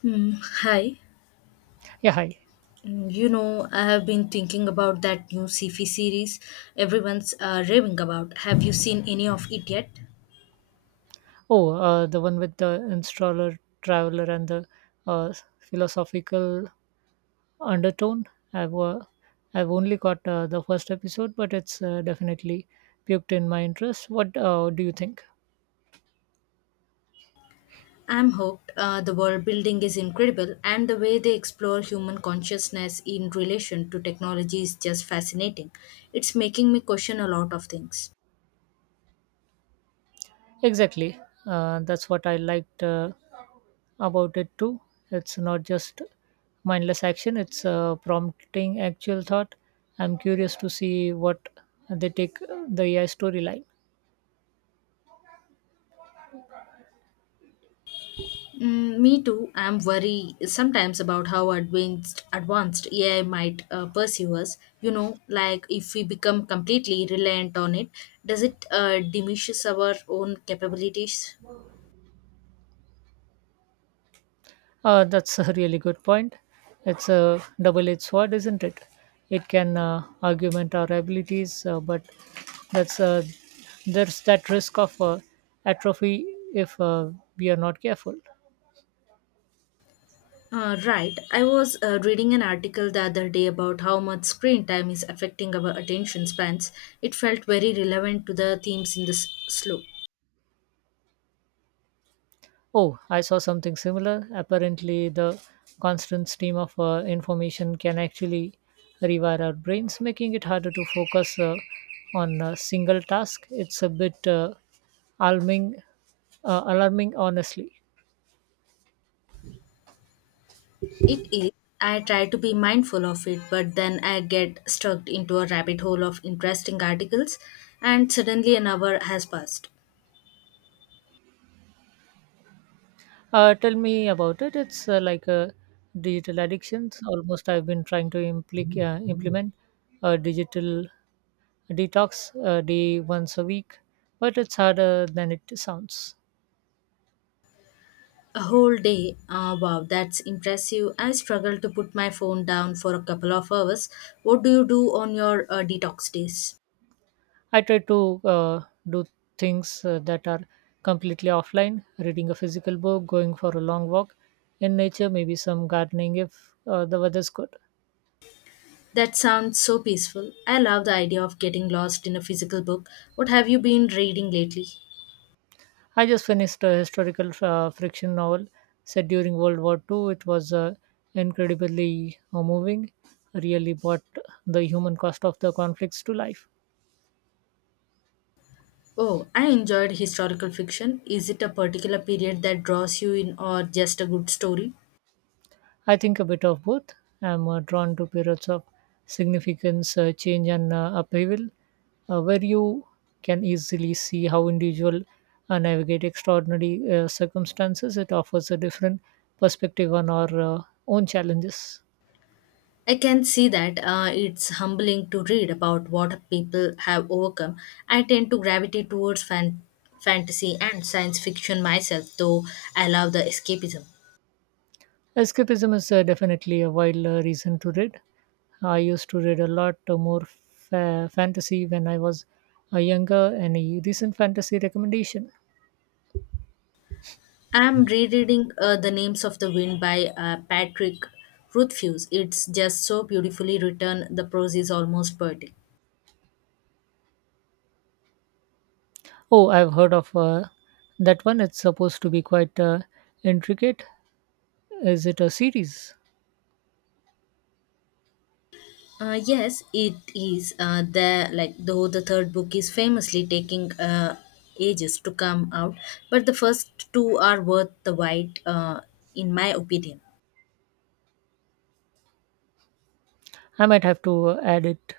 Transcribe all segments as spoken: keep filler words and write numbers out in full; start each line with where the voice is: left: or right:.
left: Hmm, Hi.
right: Yeah, hi.
left: Mm, You know, I have been thinking about that new sci-fi series everyone's uh, raving about. Have you seen any of it yet?
right: Oh, uh, the one with the installer, traveler, and the uh, philosophical undertone. I've uh, I've only got uh, the first episode, but it's uh, definitely piqued in my interest. What uh, do you think?
left: I'm hooked. Uh, the world building is incredible, and the way they explore human consciousness in relation to technology is just fascinating. It's making me question a lot of things.
right: Exactly. Uh, that's what I liked uh, about it too. It's not just mindless action; it's uh, prompting actual thought. I'm curious to see what they take the A I storyline.
left: Mm, me too. I'm worried sometimes about how advanced advanced A I might uh, pursue us. You know, like if we become completely reliant on it, does it uh, diminishes our own capabilities?
right: Uh, that's a really good point. It's a double-edged sword, isn't it? It can uh, augment our abilities, uh, but that's uh, there's that risk of uh, atrophy if uh, we are not careful.
left: Uh, right. I was uh, reading an article the other day about how much screen time is affecting our attention spans. It felt very relevant to the themes in this slope.
right: Oh, I saw something similar. Apparently, the constant stream of uh, information can actually rewire our brains, making it harder to focus uh, on a single task. It's a bit uh, alarming, uh, alarming, honestly.
left: It is. I try to be mindful of it, but then I get stuck into a rabbit hole of interesting articles, and suddenly an hour has passed.
right: Uh, tell me about it. It's uh, like uh, digital addictions. Almost, I've been trying to implic- uh, implement a digital detox uh, day once a week, but it's harder than it sounds.
left: A whole day. Ah, wow, that's impressive. I struggle to put my phone down for a couple of hours. What do you do on your uh, detox days?
right: I try to uh, do things uh, that are completely offline, reading a physical book, going for a long walk in nature, maybe some gardening if uh, the weather's good.
left: That sounds so peaceful. I love the idea of getting lost in a physical book. What have you been reading lately?
right: I just finished a historical uh, friction novel set during World War two. It was uh, incredibly uh, moving, really brought the human cost of the conflicts to life.
left: Oh, I enjoyed historical fiction. Is it a particular period that draws you in or just a good story?
right: I think a bit of both. I'm uh, drawn to periods of significance, uh, change, and uh, upheaval uh, where you can easily see how individual uh, navigate extraordinary uh, circumstances. It offers a different perspective on our uh, own challenges.
left: I can see that, uh, it's humbling to read about what people have overcome. I tend to gravitate towards fan- fantasy and science fiction myself, though I love the escapism.
right: Escapism is uh, definitely a wild uh, reason to read. I used to read a lot uh, more fa- fantasy when I was uh, younger. Any recent fantasy recommendation?
left: I'm rereading uh, The Names of the Wind by uh, Patrick Rothfuss. It's just so beautifully written, the prose is almost poetic.
right: Oh, I've heard of uh, that one. It's supposed to be quite uh, intricate. Is it a series?
left: Uh, yes, it is. Uh, the like though the third book is famously taking uh, ages to come out, but the first two are worth the wait, uh, in my opinion.
right: I might have to uh, add it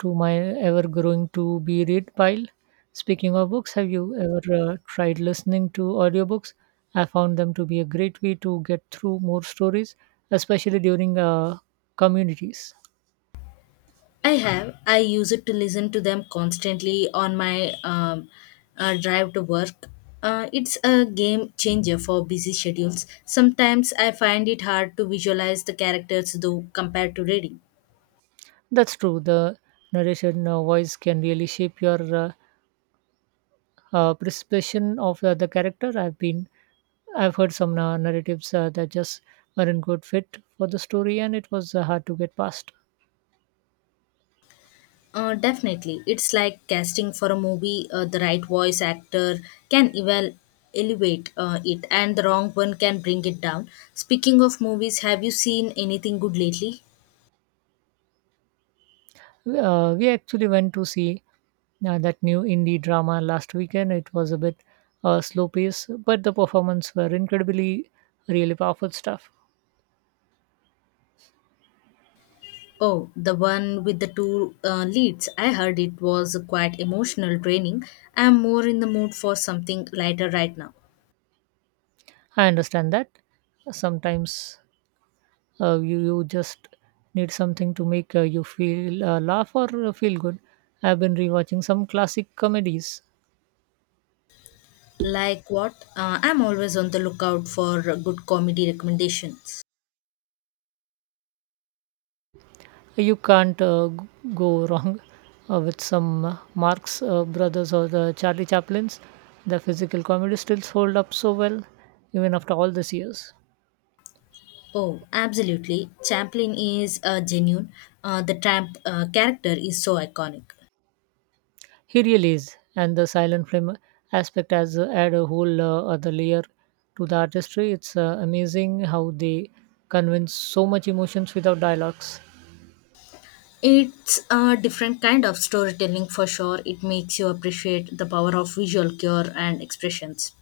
right: to my ever growing to be read pile. Speaking of books, have you ever uh, tried listening to audiobooks? I found them to be a great way to get through more stories, especially during uh, communities.
left: I have I use it to listen to them constantly on my um, uh, drive to work. Uh, it's a game changer for busy schedules. Sometimes I find it hard to visualize the characters though compared to reading.
right: That's true. The narration uh, voice can really shape your uh, uh, perception of uh, the character. I've been, I've heard some uh, narratives uh, that just weren't good fit for the story, and it was uh, hard to get past.
left: Uh, definitely. It's like casting for a movie. Uh, the right voice actor can eval- elevate uh, it, and the wrong one can bring it down. Speaking of movies, have you seen anything good lately?
right: Uh, we actually went to see uh, that new indie drama last weekend. It was a bit uh, slow pace, but the performance were incredibly, really powerful stuff.
left: Oh, the one with the two uh, leads. I heard it was quite emotional training. I'm more in the mood for something lighter right now.
right: I understand that sometimes uh, you you just need something to make uh, you feel uh, laugh or uh, feel good. I've been rewatching some classic comedies.
left: Like what? Uh, I'm always on the lookout for good comedy recommendations.
right: You can't uh, g- go wrong uh, with some uh, Marx uh, Brothers or the Charlie Chaplins. The physical comedy stills hold up so well, even after all these years.
left: Oh, absolutely. Chaplin is uh, genuine. Uh, the tramp uh, character is so iconic.
right: He really is, and the silent film aspect has uh, add a whole uh, other layer to the artistry. It's uh, amazing how they convince so much emotions without dialogues.
left: It's a different kind of storytelling for sure. It makes you appreciate the power of visual cure and expressions.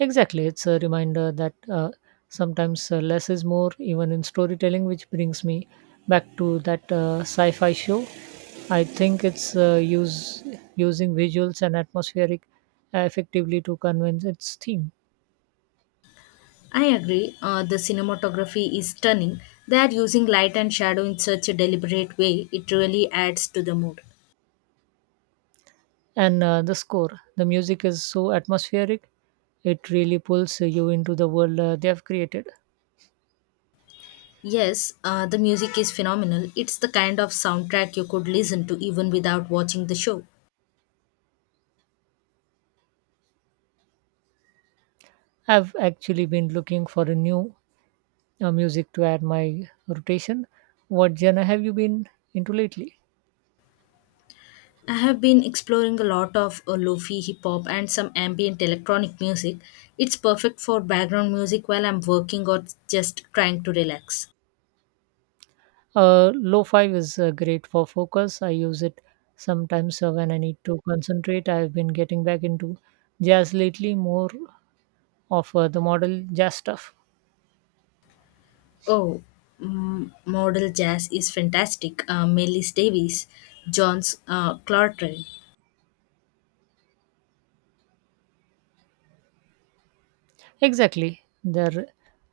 right: Exactly. It's a reminder that uh, sometimes uh, less is more, even in storytelling, which brings me back to that uh, sci fi show. I think it's uh, use, using visuals and atmospheric uh, effectively to convince its theme.
left: I agree. Uh, the cinematography is stunning. They are using light and shadow in such a deliberate way. It really adds to the mood.
right: And uh, the score, the music is so atmospheric, it really pulls you into the world uh, they have created.
left: Yes, uh, the music is phenomenal. It's the kind of soundtrack you could listen to even without watching the show.
right: I've actually been looking for a new uh, music to add my rotation. What genre have you been into lately?
left: I have been exploring a lot of uh, lofi hip hop and some ambient electronic music. It's perfect for background music while I'm working or just trying to relax.
right: Uh, Lo-fi is uh, great for focus. I use it sometimes uh, when I need to concentrate. I've been getting back into jazz lately, more of uh, the model jazz stuff.
left: Oh, mm, modal jazz is fantastic. Uh, Melis Davis, John's uh, Clartrell.
right: Exactly, their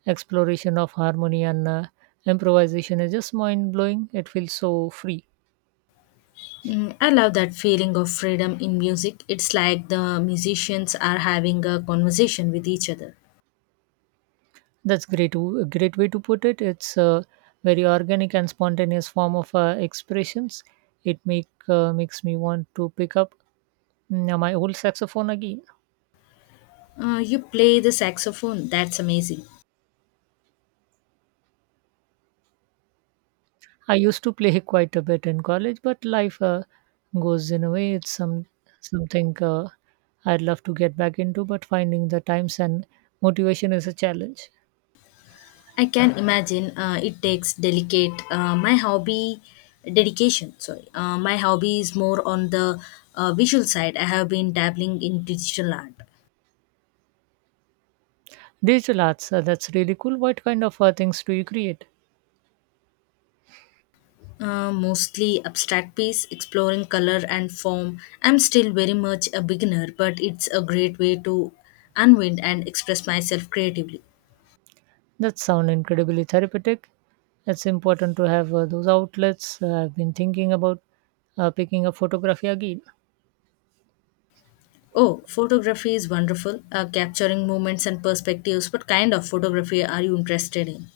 right: exploration of harmony and uh, improvisation is just mind blowing. It feels so free.
left: Mm, I love that feeling of freedom in music. It's like the musicians are having a conversation with each other.
right: That's great. w- A great way to put it. It's a very organic and spontaneous form of uh, expressions. It make uh, Makes me want to pick up mm, my old saxophone again.
left: Uh, you play the saxophone, that's amazing.
right: I used to play quite a bit in college, but life uh, goes in a way. It's some something uh, I'd love to get back into, but finding the times and motivation is a challenge.
left: I can imagine, uh, it takes delicate. Uh, my hobby, dedication, sorry. Uh, my hobby is more on the uh, visual side. I have been dabbling in digital art,
right: Digital arts, uh, that's really cool. What kind of uh, things do you create?
left: uh, mostly abstract piece, exploring color and form. I'm still very much a beginner, but it's a great way to unwind and express myself creatively.
right: That sound incredibly therapeutic. It's important to have uh, those outlets. Uh, I've been thinking about uh, picking up photography again.
left: Oh, photography is wonderful, uh, capturing moments and perspectives. What kind of photography are you interested in?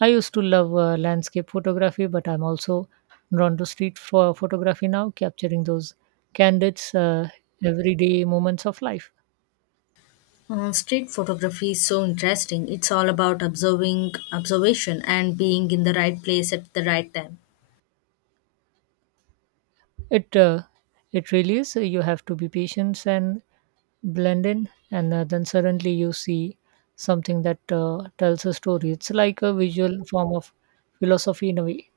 right: I used to love uh, landscape photography, but I'm also drawn to street pho- photography now, capturing those candid, uh, everyday moments of life.
left: Uh, street photography is so interesting. It's all about observing observation and being in the right place at the right time.
right: It uh, it really is. You have to be patient and blend in, and uh, then suddenly you see something that uh, tells a story. It's like a visual form of philosophy in a way.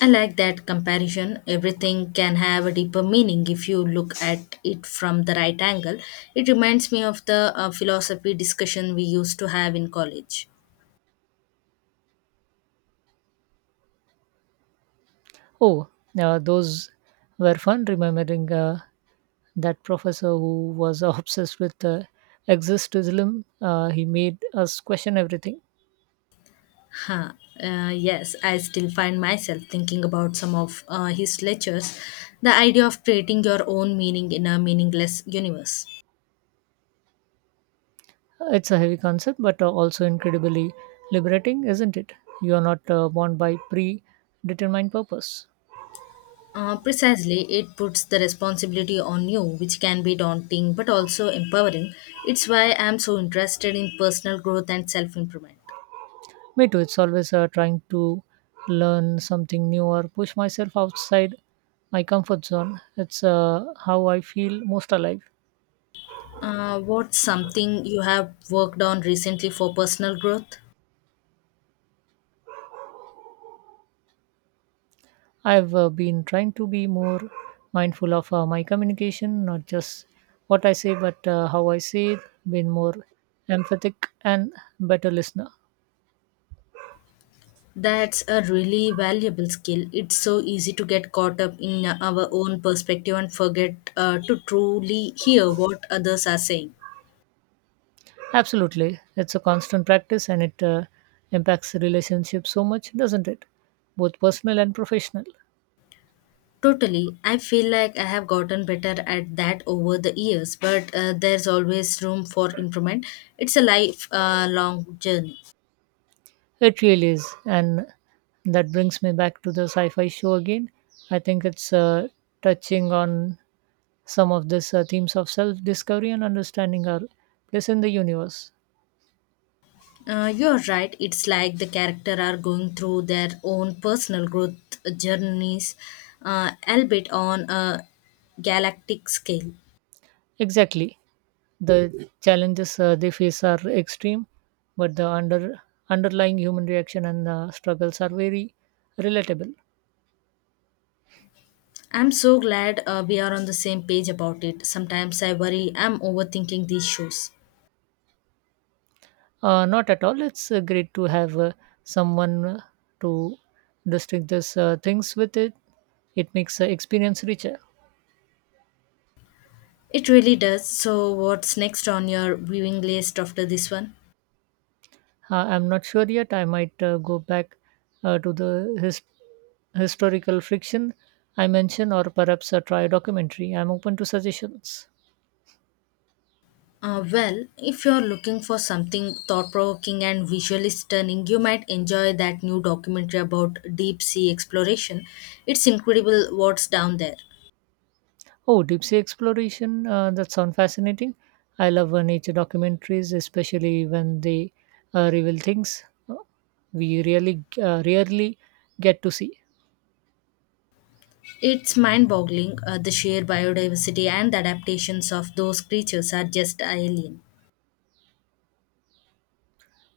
left: I like that comparison. Everything can have a deeper meaning if you look at it from the right angle. It reminds me of the uh, philosophy discussion we used to have in college.
right: Oh, uh, those were fun remembering. Uh, that professor who was obsessed with uh, existentialism uh, he made us question everything.
left: Huh. Uh, yes, I still find myself thinking about some of uh, his lectures. The idea of creating your own meaning in a meaningless universe.
right: It's a heavy concept, but uh, also incredibly liberating, isn't it? You are not uh, bound by predetermined purpose.
left: Uh, precisely, it puts the responsibility on you, which can be daunting but also empowering. It's why I'm so interested in personal growth and self improvement.
right: Me too. It's always uh, trying to learn something new or push myself outside my comfort zone. It's uh, how I feel most alive.
left: Uh, what's something you have worked on recently for personal growth?
right: I've uh, been trying to be more mindful of uh, my communication, not just what I say, but uh, how I say it, been more emphatic and better listener.
left: That's a really valuable skill. It's so easy to get caught up in our own perspective and forget uh, to truly hear what others are saying.
right: Absolutely. It's a constant practice and it uh, impacts relationships so much, doesn't it? Both personal and professional.
left: Totally. I feel like I have gotten better at that over the years, but uh, there's always room for improvement. It's a life uh, long journey.
right: It really is. And that brings me back to the sci fi show again. I think it's uh, touching on some of these uh, themes of self discovery and understanding our place in the universe.
left: Uh, you're right. It's like the character are going through their own personal growth journeys, uh, albeit on a galactic scale.
right: Exactly. The challenges uh, they face are extreme, but the under underlying human reaction and uh, struggles are very relatable.
left: I'm so glad, uh, we are on the same page about it. Sometimes I worry I'm overthinking these shows.
right: Uh, not at all. It's uh, great to have uh, someone uh, to distinguish these uh, things with it. It makes the experience richer.
left: It really does. So, what's next on your viewing list after this one?
right: Uh, I'm not sure yet. I might uh, go back uh, to the his- historical friction I mentioned, or perhaps uh, try a documentary. I'm open to suggestions.
left: Uh, well, if you're looking for something thought provoking and visually stunning, you might enjoy that new documentary about deep sea exploration. It's incredible what's down there.
right: Oh, deep sea exploration. Uh, that sounds fascinating. I love uh, nature documentaries, especially when they uh, reveal things uh, we really uh, rarely get to see.
left: It's mind boggling, uh, the sheer biodiversity and the adaptations of those creatures are just alien.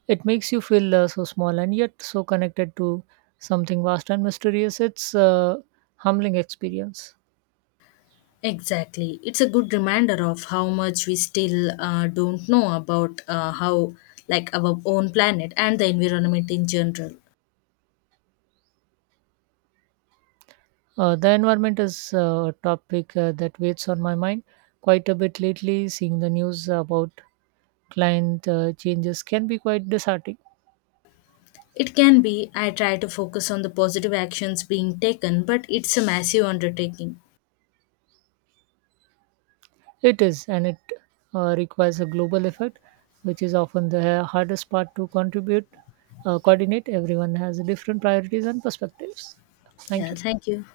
right: It makes you feel uh, so small and yet so connected to something vast and mysterious. It's a humbling experience.
left: Exactly. It's a good reminder of how much we still uh, don't know about, uh, how, like, our own planet and the environment in general.
right: Uh, the environment is uh, a topic uh, that weighs on my mind quite a bit lately. Seeing the news about client uh, changes can be quite disheartening.
left: It can be. I try to focus on the positive actions being taken, but it's a massive undertaking.
right: It is, and it uh, requires a global effort, which is often the hardest part to contribute, uh, coordinate. Everyone has different priorities and perspectives. Thank
left: Yeah,
right: you.
left: thank you.